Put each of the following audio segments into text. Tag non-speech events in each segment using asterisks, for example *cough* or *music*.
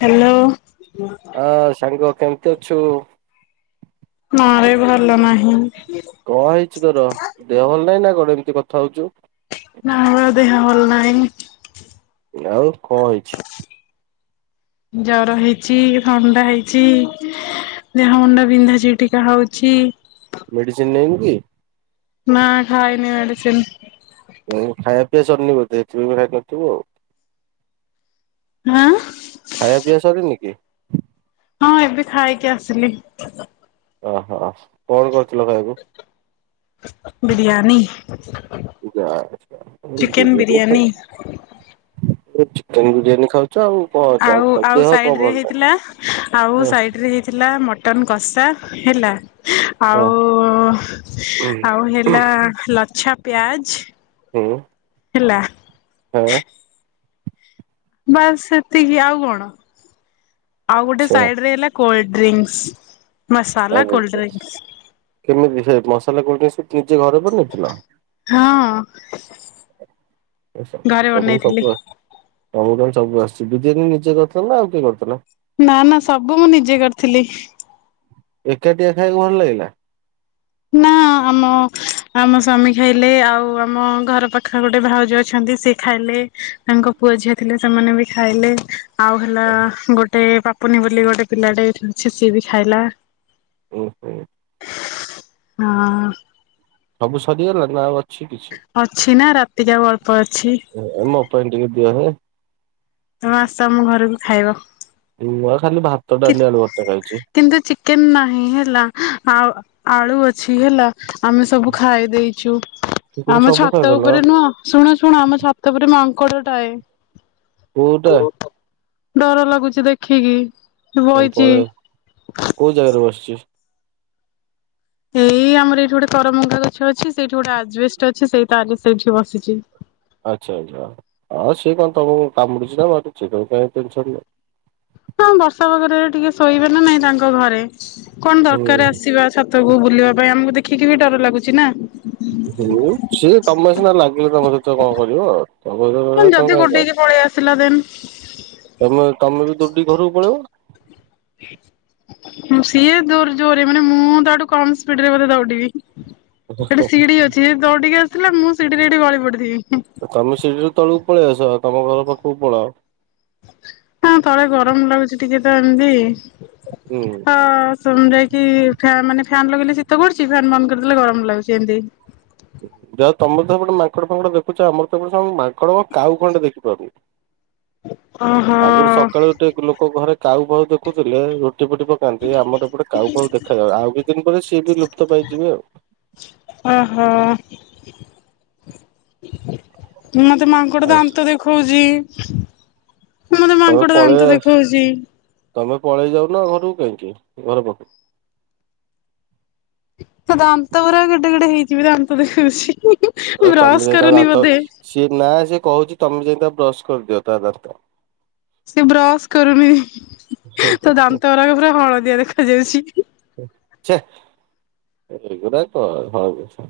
Hello. ହଁ ସାଙ୍ଗ କେମତି ଅଛୁ? ନାଁ ରେ ଭଲ ନାହିଁ। କଣ ହେଇଚି ତର ଦେହ ଭଲ ନାହିଁ ନା କଣ ଏମିତି କଥା ହଉଚୁ? ନା ବା ଦେହ ଭଲ ନାହିଁ। ଆଉ କଣ ହେଇଚି? ଜର ହେଇଚି ଥଣ୍ଡା ହେଇଚି ଦେହ ମୁଣ୍ଡ ବିନ୍ଧା ଛିଟିକା ହଉଚି। ମେଡ଼ିସିନ୍ ନେଇନୁକି? ନା ଖାଇନି ମେଡ଼ିସିନ୍। *unintelligible* ଖାଇବା ପିଇବା ସରିନି ବୋଧେ ସେଥିପାଇଁ ହେଳା କରିଥିବୁ ଆଉ। ହାଁ ଖାଇବା ପିଇବା ସରିନି କି? ହଁ ଏବେ ଖାଇକି ଆସିଲି। ଅହ କଣ କରିଥିଲ ବିରିୟାନୀ। ଖାଇବାକୁୁ? ଚିକେନ ବିରିୟାନୀ *unintelligible* ଏ ଚିକେନ୍ ବିରିୟାନୀ ଖାଉ ଚ ଆଉ କ ଆଉ ଆଉ ସାଇଡ୍ ରେ ହେଇଥିଲା ଆଉ ହଁ ସାଇଡ୍ ରେ ହେଇଥିଲା ମ ମଟନ୍ କଷା ହେଲା ହଁ ଆଉ ହୁଁ ଆଉ ହେଲା ଲଚ୍ଛା ପ୍ୟାଜ୍ ହୁଁ। ହେଲା। ହୁଁ। ବାସ୍ ସେତିକି ଆଉ କଣ ଆଉ ଗୋଟେ ଆଚ୍ଛା ସାଇଡ୍ ରେ ହେଲା କୋଲଡ୍ ଡ୍ରିଙ୍କ୍ସ। ଆରେଡିକ୍ସ କେମିତି ସେ ମସଲା କୋଲଡ଼ ଡ୍ରିଙ୍କ୍ସ ନିଜେ ଘରେ ବନେଇଥିଲ? ହଁ ଏ ସ ଘରେ ତମୁକୁ ବନେଇଥିଲି। ସବୁ ଆ ତମୁକୁ ତାହେଲେ ସବୁ ଆସିଛି। ବିରିଆନି ନିଜେ କରିଥିଲ ନା ଆଉ କିଏ କରିଥିଲା? ନା ନା ସବୁ ମୁଁ ନିଜେ କରିଥିଲି। ଏକାଟିିଆ ଖାଇବାକୁ ଭଲ ଲାଗିଲା? ନା *inaudible* ଆମ ଆମ ସ୍ୱାମୀ ଖାଇଲେ ଆଉ ଆମ ଘର ପାଖରେ ଗୋଟେ ଭାଉଜ ଅଛନ୍ତି ସେ ଖାଇଲେ ତାଙ୍କ ପୁଅ ଝିଅ ଥିଲେ ସେମାନେ ବି ଖାଇଲେ। ଆଉ ହେଲା ଗୋଟେ ପାପୁନି ବୋଲି ଗୋଟେ ପିଲାଟେ ଏଇଠି ଅଛି ସିଏ ବି ଖାଇଲା। ଉଁ ହୁଁ ଅଁ ସବୁ ସରିଗଲା ନା ଆଉ ଅଛି କିଛି? ଅଛି ନା ରାତିକି ଆଉ ଅଳ୍ପ ଅଛି। ଏ ମୋ ପାଇଁ ଟିକେ ଦିଅ ହେ। ହଁ ଆସ ଆମ ଘରୁକୁ ଖାଇବ। ମୁଁ ବା ଖାଲି ଭାତ, କି ଡାଲି, ଆଳୁ ଭର୍ତ୍ତା ଖାଇଚି। କିନ୍ତୁ ଚିକେନ୍ ନାହିଁ ହେଲା ଆଉ ଆଳୁ ଅଛି ହେଲା। ଆମେ ସବୁ ଖାଇ ଦେଇଚୁ। ଚିକେନ ଆମ ସବୁ ଛାତ ଖାଇଦେଲ ଉପରେ ନୁହଁ ଶୁଣ ଶୁଣ ଆମ ଛାତଉପରେ ମାଙ୍କଡ ଟାଏ। କୋଉଟା ଡର ଲାଗୁଚି ଦେଖିକି। *unintelligible* ବଇଛି ପଳେ କୋଉ ଜାଗାରେ ବସଚି? ଏଇ ଆମର ଏଇଠି ଗୋଟେ କରମଙ୍ଗା ଗଛ ଅଛି ସେଇଠି ଗୋଟେ ଆଜବେଷ୍ଟ ଅଛି ସେଇ ତା ଆଗେ ସେଇଠି ବସିଚି। ଆଚ୍ଛା ଆଚ୍ଛା ଅ ସିଏ କଣ ତମୁକୁ କାମୁଡୁଚି ନା ମାରୁଚି ତମେ କାଇଁ ଟେନସନ୍ ହଁ ବର୍ଷା ପାଗରେ ଟିକେ ଶୋଇବେ ନା ନାଇଁ ତାଙ୍କ ଘରେ। କଣ ହୁଁ ଦରକାର ଆସିବା ଛାତକୁ ବୁଲିବା ପାଇଁ ଆମକୁ ଦେଖିକି ବି ଡର ଲାଗୁଛି ନା। ହୁଁ ସିଏ ଯେ ତମେ ସିନା ଲାଗିଲେ ତମ ସହିତ କଣ କରିବ ତମ ସହିତ ଯଦି ତମେ। *unintelligible* ଗୋଡେଇକି ପଳେଇ ଆସିଲା ଦେନ ତମେ ତମେ ବି ଦୌଡିକି ଘରକୁ ପଳେଇବ। ଫାଙ୍କା ଅଡ଼ିଓ। ସିଏ ଜୋର ଜୋରେ ମାନେ ମୁଁ ତାଠୁ କମ ସ୍ପିଡ ରେ ବୋଧେ ଦୌଡ଼ିବି। ସେଠି ସିଡି ଅଛି ସେ ଦୌଡିକି ଆସିଲା ମୁଁ ସିଡିରେ ଏଠି ଗଳି ପଡିିଥିବି। ତମେ ସିଡିରୁ ତଳକୁ ପଳେଇଆସ ତମ ଘର ପାଖକୁ ପଳାଅ। ନା ତଳେ ଗରମ ଲାଗୁଚି ଟିକେ ତ ଏମତି। ହୁଁ। ହଁ ଯାଇକି ମାନେ ଫ୍ୟାନ୍ ଲଗେଇଲେ ଶୀତ କରୁଚି ଫ୍ୟାନ୍ ବନ୍ଦ କରିଦେଲେ ଗରମ ଲାଗୁଛି ଏମତି। ଯହା ହଉ ତମର ହେପଟେ ମାଙ୍କଡ ଫାଙ୍କଡ ଦେଖୁଛ ଆମର ତ ଏପଟେ ଗୋଟେ ମାଙ୍କଡ କଣ କାଉ ଖଣ୍ଡେ ଦେଖିପାରୁନି। ଓହୋ ଆଗରୁ ସକାଳୁ ଉଠି ଲୋକ ଘରେ କାଉ ଫାଉ ଦେଖୁଥିଲେ ରୁଟି ଫୁଟି ପକ ପକାନ୍ତି ଆମର ଏ ପଟେ କାଉ ଫାଉ ଦେଖାଯାଆନ୍ତି ଆଉ କିଛି ଦିନ ପରେ ସିଏ ବି ଲୁପ୍ତ ପାଇଯିବେ ଆଉ। ଅହ ମୋତେ ମାଙ୍କ ଗୋଟେ ଆଉ ଦାନ୍ତ ଦେଖଉଜି ମତେ ତମେ ମାଙ୍କଡ ଦାନ୍ତ ପଳେଇ ଦେଖଉଜି। ତମେ ପଳେଇ ଯାଉନ ଘରକୁ କାହିଁକି ଘର ପାଖକୁ। ତା ଦାନ୍ତ ଗୁରା କେଡେ କେଡେ ହେଇଯିବ ବେ ଦାନ୍ତ ଦେଖଉଚି ତମେ ବ୍ରସ ଯାଇ ତା କରୁନି ଦାନ୍ତ ବୋଧେ। ସିଏ ନା ସିଏ କହୁଛି ତମେ ଯାଇ ତା ବ୍ରଶ କରିଦିଅ ତା ଦାନ୍ତ। ସେ ବ୍ରଶ କରୁନି ତା ଦାନ୍ତ ଗୁରା ପୁରା ହଳଦିଆ ଦେଖାଯାଉଚି। ଛେ! ଏଗୁରା କଣ ଭାବୁଛୁ?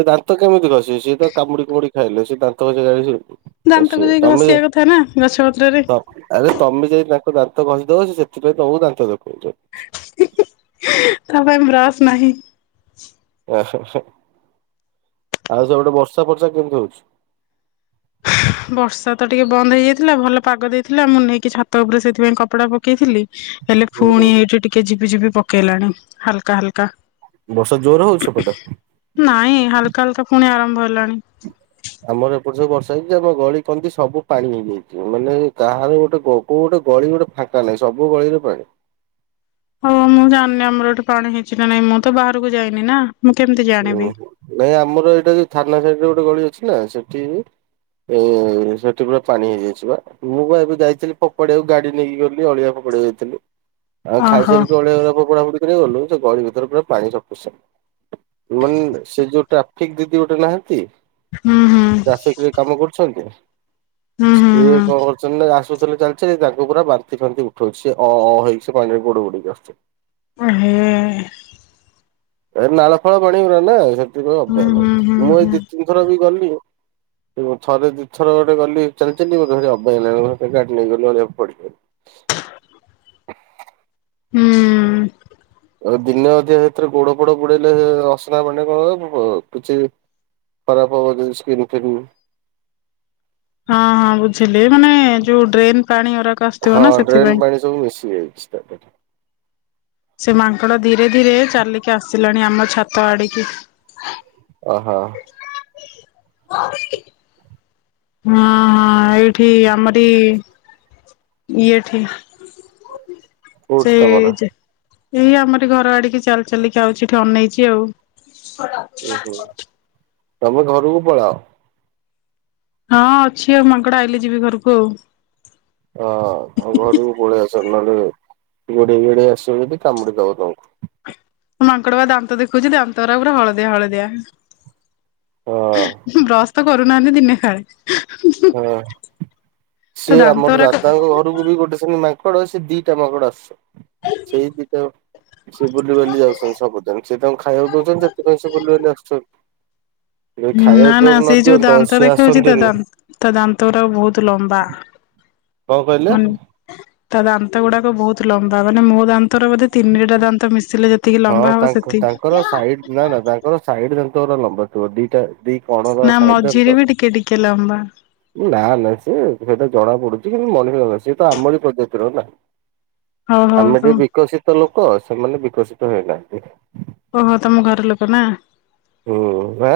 ସେ ଦାନ୍ତ କେମିତି ଘଷିବେ ସିଏ ତ କାମୁଡି କୁମୁଡି ଖାଇଲେ ସେ ଦାନ୍ତ ଘଷିବା ଜାଣିଚନ୍ତି। ଦାନ୍ତକୁ ଯାଇ ଘସିଆ କଥା ନା ଗଛ ପତ୍ରରେ। ତ ଆରେ ତମେ ଯାଇ ତାଙ୍କ ଦାନ୍ତ ଘଷି ଦବ। ସେ ସେଥିପାଇଁ ତମୁକୁ ଦାନ୍ତ ଦେଖଉଚ ହିଁ ହିଁ ହେ! ତା ପାଇଁ ବ୍ରସ୍ ନାହିଁ। ଆଁ ହାଁ ହାଁ! ଆଉ ସେପଟେ ବର୍ଷା ଫର୍ଷା କେମିତି ହଉଛି? ବର୍ଷା ତ ଟିକେ ବନ୍ଦ ହେଇଯାଇଥିଲା। ଭଲ ପାଗ ଦେଇଥିଲା ମୁଁ ନେଇକି ଛାତ ଉପରେ ସେଇଥିପାଇଁ କପଡା ପକେଇଥିଲି। ହେଲେ ହୁଁ ହୁଁ ଫୁଣି ଏଇଠି ଟିକେ ଝିପି ଝିପି ପକେଇଲାଣି ହାଲକା ହାଲକା। ବର୍ଷା ଜୋର ହଉଚି ସେପଟେ। ନାଇଁ ହାଲକା ହାଲକା ଫୁଣି ଆରମ୍ଭ ହେଲାଣି। ଆମର ଏପଟେ ସବୁ ବର୍ଷା ହେଇଛି ଆମ ଗଳି କନ୍ଦି ସବୁ ପାଣି ହେଇଯାଇଛି। ମାନେ କାହାରଵି ଗୋଟେ ଗ କୋଉ ଗୋଟେ ଗଳି ଗୋଟେ ଫାଙ୍କା ନାହିଁ ସବୁ ଗଳିରେ ପାଣି। ହଁ ମୁଁ ଜାନି ଆମର ଏଠି ପାଣି ହେଇଛି ନା ନାଇଁ ମୁଁ ତ ବାହାରକୁ ଯାଇନି ନା। ମୁଁ କେମତି ଜା ଓହୋ! ନାଇଁ ଆମର ଏଇଟା ଯୋଉ ଥାନା ସାଇଟରେ ଗୋଟେ ଗଳି ଅଛି ନା ସେଠି ଏ ଏ ସେଠି ପୁରା ପାଣି ହେଇଯାଇଛି ବା ମୁଁ ପା ଏବେ ଯାଇଥିଲି ଫୋପାଡିଆକୁ ଗାଡି ନେଇକି ଗଲି ଅଳିଆ ଫୋ ପାଡ଼ିଆକୁ ଯାଇଥିଲି। ଆଉ ଓହୋ ଖାଇସାରିକି ଅଳିଆ ଗୁରା ଫୋପଡ଼ା ଫୁପୁଡି କରିଆକୁ ଗଲୁ ସେ ଗଳି ଭିତରେ ପୁରା ପାଣି ସପିସେଣ୍ଟ। ମାନ ସେ ଯୋଉ ଟ୍ରାଫିକ ଦିଦି ଗୋଟେ ନାହାନ୍ତି। ଉଁ ହୁଁ। ଟ୍ରାଫିକ ରେ କାମ କରୁଚନ୍ତି। ହୁଁ ହୁଁ ସିଏ କଁ କରୁଚନ୍ତି ନା ରା ସ୍ତାରେ ଚାଲି ଚାଲି ତାଙ୍କୁ ପୁରା ବାନ୍ତି ଫାନ୍ତି ଉଠଉଛି। ସେ ଅ ଅ ହେଇକି ସେ ପାଣିରେ ଗୋଡ ବୁଡେଇକି ଆସୁଚନ୍ତି। ଓଁ ହେଁ! ଏ ନାଳ ଫାଳ ପାଣିି ଗୁରା ନା ସେଥିପାଇଁ ହୁଁ ଅବାଗ୍ୟା ହୁଁ ହୁଁ ଲାଗୁଛି। ମୁଁ ଏଇ ହୁଁ ଦି ତିନ ଥର ବି ଗଲିଣି। ମୁଁ ଥରେ ଦି ଥର ଗୋଟେ ଗଲି ଚାଲି ଚାଲି ମତେ ଭାରି ଅବାଗିଆ ଲାଗିଲା ମୁଁ ଫେରେ ଗାଡି ନେଇ ଗଲି ଅଳିଆକୁ ଫୋପାଡ଼ିକି ଆଇଲି। ହୁଁ। ଆଉ ଦିନେ ଅଧିଆ ହେଥିରେ ଗୋଡ ଫୋଡ ବୁଡେଇଲେ ଅସ୍ନା ପାଣିରେ କଣ ହବ ପୁଣି ଅ ପଛେ ଖରାପ ହବ ଯଦି ସ୍କିନ୍ ଫିନ୍ ହଁ ହଁ ବୁଝିଲି ମାନେ ଯୋଉ ଡ୍ରେନ୍ ପାଣି ଅରାକ ଆସୁଥିବ ହଁ ନା ଡ୍ରେନ୍ ସେଥିପାଇଁ। ପାଣି ସବୁ ମିଶିଯାଇଛି ତା ଧୀଏରେ। ସେ ମାଙ୍କଡ଼ ଧୀରେ ଧୀରେ ଚାଲିକି ଆସିଲାଣି ଆମ ଛାତ ଆଡିକି। ଅ ହ! ହଁ ହଁ ଏଇଠି ଆମରି ଇଏଠି ସେ କୋଉଠି ତମର? ଯେ ଏଇ ଆମରି ଘର ଆଡିକି ଚାଲି ଚାଲିକି ଆଉଛି ଏଠି ଅନେଇଚି ଆଉ। ଓ ହୋ! ତମେ ଘରୁକୁ ପଳାଅ। ହଁ ଅଛି ଆଉ ମାଙ୍କଡ ଆଇଲେ ଯିବି ଘରୁକୁ ଆଉ। ହଅଁ ଘରୁକୁ ପଳେଇ ଆସ ନହେଲେ ଗୋଡେଇ ଗାଡେଇ ଆସିବ ଯଦି କାମୁଡି ଦବ ତମୁକୁ। ହନୁ ମାଙ୍କଡ ବା ଦାନ୍ତ ଦେଖଉଛି ଦାନ୍ତ ଗୁରା ପୁରା ହଳଦିଆ ହଳଦିଆ। ହଁ ହୁଁ ବ୍ରସ ତ କରୁନାହାଁନ୍ତି ଦିନେ କାଳେ। ହଁ ତା ସିଏ ଦାନ୍ତ ଆମର ଗୁରାକ ଦାଦାଙ୍କ ଘରୁକୁ ବି ଗୋଟେ ସେମିତି ମା ଙ୍କଡ ସେ ଦିଟା ମାଙ୍କଡ ଆସେ। ସେଇ ଦିଟା ସିଏ ବୁଲିିବାଲି ଯାଉଚନ୍ତି ସବୁଦିନ। ସିଏ ତାଙ୍କୁ ଖାଇଆକୁ ଦଉଚନ୍ତି ସେଥିପାଇଁ ସିଏ ବୁଲି ବାଲି ଆସୁଚନ୍ତି। ହୁଁ ନା ନା ସେ ଯୋଉ ଦିଅନ୍ତ ଦାନ୍ତ ସିଏ ଦେଖଉଚି ତା ଆସନ୍ତିନି। ଦାନ୍ତ ତା ଦାନ୍ତ ଗୁରାକ ବହୁତ ଲମ୍ବା କଣ କହିଲେ ମାନ ତା ଦାନ୍ତ ଗୁଡାକ ବହୁତ ଲମ୍ବା ମାନେ ମୋ ଦାନ୍ତର ବୋଧେ ତିନିଟା ଦାନ୍ତ ମିଶିଲେ ଯେ ତିକି ହଁ ଲମ୍ବା ହବ ତାଙ୍କ ସେତିକି। ତାଙ୍କର ସାଇଡ୍ ନା ନା ତାଙ୍କର ସାଇଡ୍ ଦାନ୍ତ ଗୁରା ଲମ୍ବା ଥିବ ଦିଟା ଦି କଣର ସାଇଡ୍ ଦାନ୍ତ କି ଲମ୍ବା। ନା ନା ସିଏ ସେଟା ଜଣା ପଡୁଚି କିନ୍ତୁ ମଣିଷଙ୍କର ସିଏ ତ ଆମରି ପ୍ରଜାତିର ନାଁ। ହଉ ହଉ ଆମେ ତ ଟିକେ ବିକଶିତ ଲୋକ ସେମାନେ ବିକଶିତ ହେଇ ନାହାଁନ୍ତି। ଓହୋ! ତମ ଘର ଲୋକ ନା। ହୁଁ ବା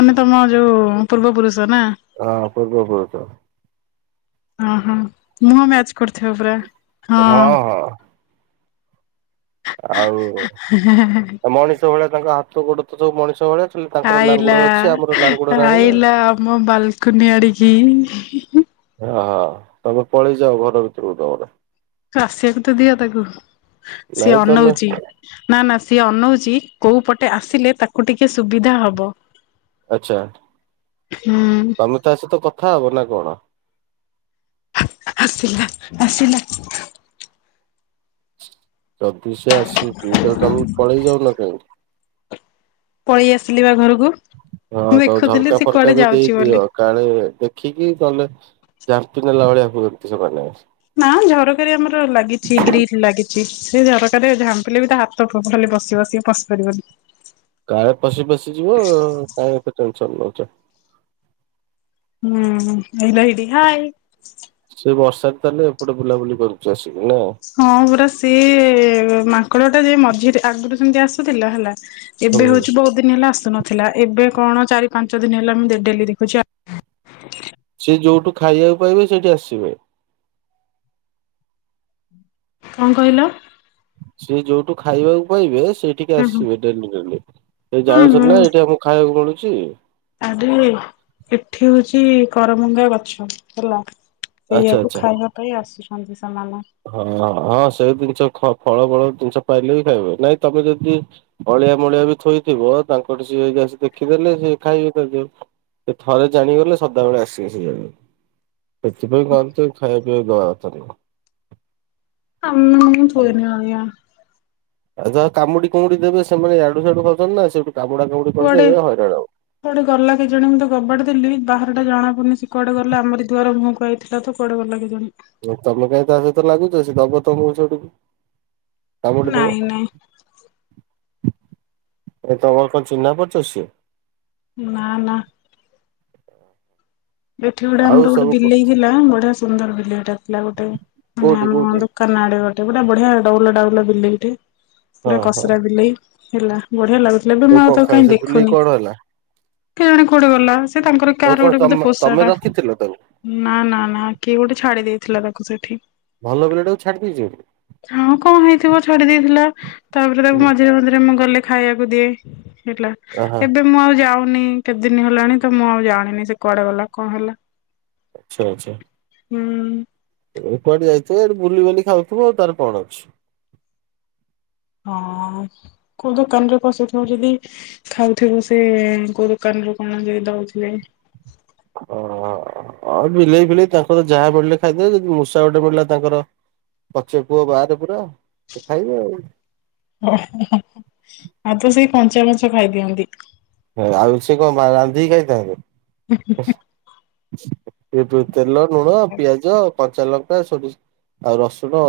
ମାନେ ତମର ଯୋଉ ପୂର୍ବ ପୁରୁଷ ନା। ହଁ ପୂର୍ବ ପୁରୁଷ ଓହୋ ମୁହଁ ମ୍ୟାଚ୍ କରୁଥିବ ପୁରା। ହଁ ହଁ। ଆଉ ମଣିଷ ଭଳିଆ ତାଙ୍କ ହାତ ଗୋଡ଼ ତ ସବୁ ମଣିଷ ଭଳିଆ ଖାଲି ତାଙ୍କର ଆଇଲା ଲାଙ୍ଗୁଡ ଅଛି ଆମର ଲାଙ୍ଗୁଡ ନାହିଁ ଆଉ ଆଇଲା ଆମ ବାଲକୁନି ଆଡିକି। ହଁ ହଁ ତମେ ପଳେଇ ଯାଅ ଘର ଭିତରକୁ ତମର। ଆସିବାକୁ ତ ଦିଅ ତାକୁ, ସିଏ ନାଇଁ ତମେ ଅନଉଚି। ନା ନା ସିଏ ଅନଉଚି କୋଉ ପଟେ ଆସିଲେ ତାକୁ ଟିକେ ସୁବିଧା ହବ। ଆଚ୍ଛା ହୁଁ ତମେ ତା ସହିତ କଥା ହବ ନା କଣ? ଆସିଲା ଆସିଲା ଯଦି ସେ ଆସୁଚି ତାଲେ ତମେ ପଳେଇ ଯାଉନା କାହିଁକି। ପଳେଇ ଆସିଲି ବା ଘରକୁ। ହଁ ମୁଁ ତ ଦେଖୁଥିଲି ଝର୍କା ସେ ଫରକା କୁଆଡେ ବି ଯାଉଛି ଦେଇଦିଅ। ବୋଲି। କାଳେ ଦେଖିକି ନହେଲେ ଜାପି ନେଲା ଭଳିଆ ହୁଅନ୍ତି ସେମାନେ। ନା ଝରକାରେ ଆମର ଲାଗିଚି ଗ୍ରୀଲ୍। ଲାଗିଛି ସେ ଝରକାରେ ଝାମ୍ପିଲେ ବି ତା ହାତ ଟୋଟାଲି ପସିବ ସିଏ ପଶି ପାରିବନି। କାଳେ ପଶି ପଶି ଯିବ କାଇ ଏତେ ଟେନସନ୍ ନଉଚ। ହୁଁ ହେଇଲ ହେଇଟି ହାଇ। ସେ ବର୍ଷା ତାହଲେ ଏପଟେ ବୁଲାବୁଲି କରୁଚି ଆସିକି ନା। ହଁ ପରା ସିଏ ମାଙ୍କଡ଼ ଟା ଯ ମଝିରେ ଆଗରୁ ସେମତି ଆସୁଥିଲା ହେଲା ଏବେ ହୁଁ। ହଉଚି ବହୁତୁ ଦିନ ହେଲା ଆସୁନଥିଲା ଏବେ କଣ ଚାରି ପାଞ୍ଚ ଦିନ ହେଲା ମୁଁ ଡେଲି ଦେଖୁଚି ଆ ସିଏ ଯୋଉଠୁ ଖାଇବାକୁ ପାଇବେ ସେଠି ଆସିବେ। କଣ କହିଲ? ସିଏ ଯୋଉଠୁ ଖାଇବାକୁ ପାଇବେ ସେଇଠିକି ହୁଁ ହୁଁ ଆସିବେ ଡେଲି ଡେଲି ସେ ହୁଁ ଜାଣୁଛନ୍ତି ନା ହୁଁ ଏଇଠି ଆମକୁ ଖାଇବାକୁ ମିଳୁଚି। ଆରେ ଏଠି ହଉଚି କରମଙ୍ଗା ଗଛ ହେଲା ଆଚ୍ଛା ସେଇଆକୁ ଆଚ୍ଛା। ଖାଇବା ପାଇଁ ଆସୁଛନ୍ତି ସେମାନେ। ହଁ ହଁ ସେଇ ଜିନିଷ ଖଅ ଫଳ ଫଳ ଜିନିଷ ପାଇଲେ ବି ଖାଇବେ ନାଇଁ ତମେ ଯଦି ଅଳିଆ ମଳିଆ ବି ଥୋଇଥିବ ତାଙ୍କର ସିଏ ଦେଖିଦେଲେ ସିଏ ଖାଇବେ ତଯୋଉ ସେ ଥରେ ଜାଣିଗଲେ ସଦାବେଳେ ଆସିବେ ସେଇ ଜାଣି ସେଥିପାଇଁ କହନ୍ତି ଖାଇବା ପିଇବାକୁ ଦବା କଥା ନୁହେଁ। *unintelligible* ଆଉ ଯାହା କାମୁଡ଼ି କୁମୁଡ଼ି ଦେବେ ସେମାନେ ଇଆଡ଼ୁ ସିଆଡ଼ୁ ଖାଉଛନ୍ତି ନା ସେଠୁ କାମୁଡ଼ା କାମୁଡି କରିଦବେ ହଇରାଣ ହବ। କୁଆଡ଼େ ଗଲା କେଜାଣି ମୁଁ ତ କବାଟ ଦେଲିି ବାହାରଟା ଜଣା ପଡୁନି ସେ କୁଆଡ଼େ ଗଲା ଆମରି ଦୂଆର ମୁହଁକୁ ଆଇଥିଲା। ଥିଲା ତ କୁଆଡ଼େ ଗଲା କେଜାଣି? ତମେ କାଇହିଁ ତା ସହିତ ଲାଗୁଚ ସେ ଦବ ତମକୁ ସେଠକୁ କାମୁଡ଼ି ନାଇଁ ଦବ। ନାଇଁ ଏ ତମର କଣ ଚିହ୍ନା ପରିଚ ସେ। ନା ନା। ଏଠି ଗୋଟେ ଆଉ ଆମର ଗୋଟେ ସବୁ ବିଲେଇ ଥିଲା ବଢିଆ ସୁନ୍ଦର ବିଲେଇଟା ଥିଲା ଗୋଟେ ମାନେ କୋଉଠି ଆମ କୋଉଠି ଦୋକାନା ଆଡ଼େ ଗୋଟେ ପୁରା ବଢିଆ ଡୋଉଲ ଡାଉଲ ବିଲେଇଟେ ହଁ ପୁରା ହଁ କସରା ବିଲେଇ। ହେଲା ବଢିଆ ଲାଗୁ ଏବେ ମୁଁ ଆଉ କଣ ତାକୁ ଖା କାହିଁ ସେ ବିଲେଇ ଦେଖୁନି କଣ ହେଲା? କେଜାଣି କୁଆଡ଼େ ଗଲା ସେ ତାଙ୍କର କାର ତାକୁ କଣ ଗୋଟେ ତମ ବୋଧେ ତମେ ସାଟା ରଖିଥିଲ ତାକୁ ନା ନା ନା କିଏ ଗୋଟେ ଛାଡି ଦେଇଥିଲା ତାକୁ ସେଠି। ଭଲ ବିଲେଇଟାକୁ ଛାଡ଼ିଦେଇଚି। ହଁ କଣ ହେଇଥିବ ଛାଡ଼ି ଦେଇେଇଥିଲା ତାପରେ ତାକୁ ମଝିରେ ମଝିରେ ମୁଁ ଗଲେ ଖାଇବାକୁ ଦିଏ ହେଲା ଆହା ଏବେ ମୁଁ ଆଉ ଯାଉନି କେତେ ଦିନ ହେଲାଣି ତ ମୁଁ ଆଉ ଜାଣିନି ସେ କୁଆଡେ ଗଲା କଣ ହେଲା। ଆଛା ଆଚ୍ଛା। ହୁଁ। ଏ କୁଆଡ଼େ ଯାଇଥିବେ ଏଠି ବୁଲି ବାଲି ଖାଉଥିବ ଆଉ ତାର କଣ ଅଛି। ହଁ କୋଉ ଦୋକାନରେ ପସିଥିବ ଯଦି ଠାଉଥିବୁ ସେ କୋଉ ଦୋକାନରୁ କଣ ଯଦି ଦଉଥିବେ। ଓହଅ ଅ ବିଲେଇ ଫିଲେଇ ତାଙ୍କର ଯାହା ପଡ଼ିଲେ ଖାଇଦେବେ ଯଦି ମୂଷା ଗୋଟେ ପଡ଼ିଲା ତାଙ୍କର ପଛେ ପୁଅ ବାର ପୁରା ଏ ଖାଇବେ ଆଉ। *unintelligible* ଆଧୋଉ ସେଇ କଞ୍ଚା ଗଛ ଖାଇଦିଅନ୍ତି। ଆଉ ସେ କଣ ବା ରାନ୍ଧିକି ଖାଇଥାନ୍ତେ *unintelligible* ଏବେ ତେଲ, ଲୁଣ, ପିଆଜ, କଞ୍ଚାଲଙ୍କା ସବୁସି ଆଉ ରସୁଣ ଅଦା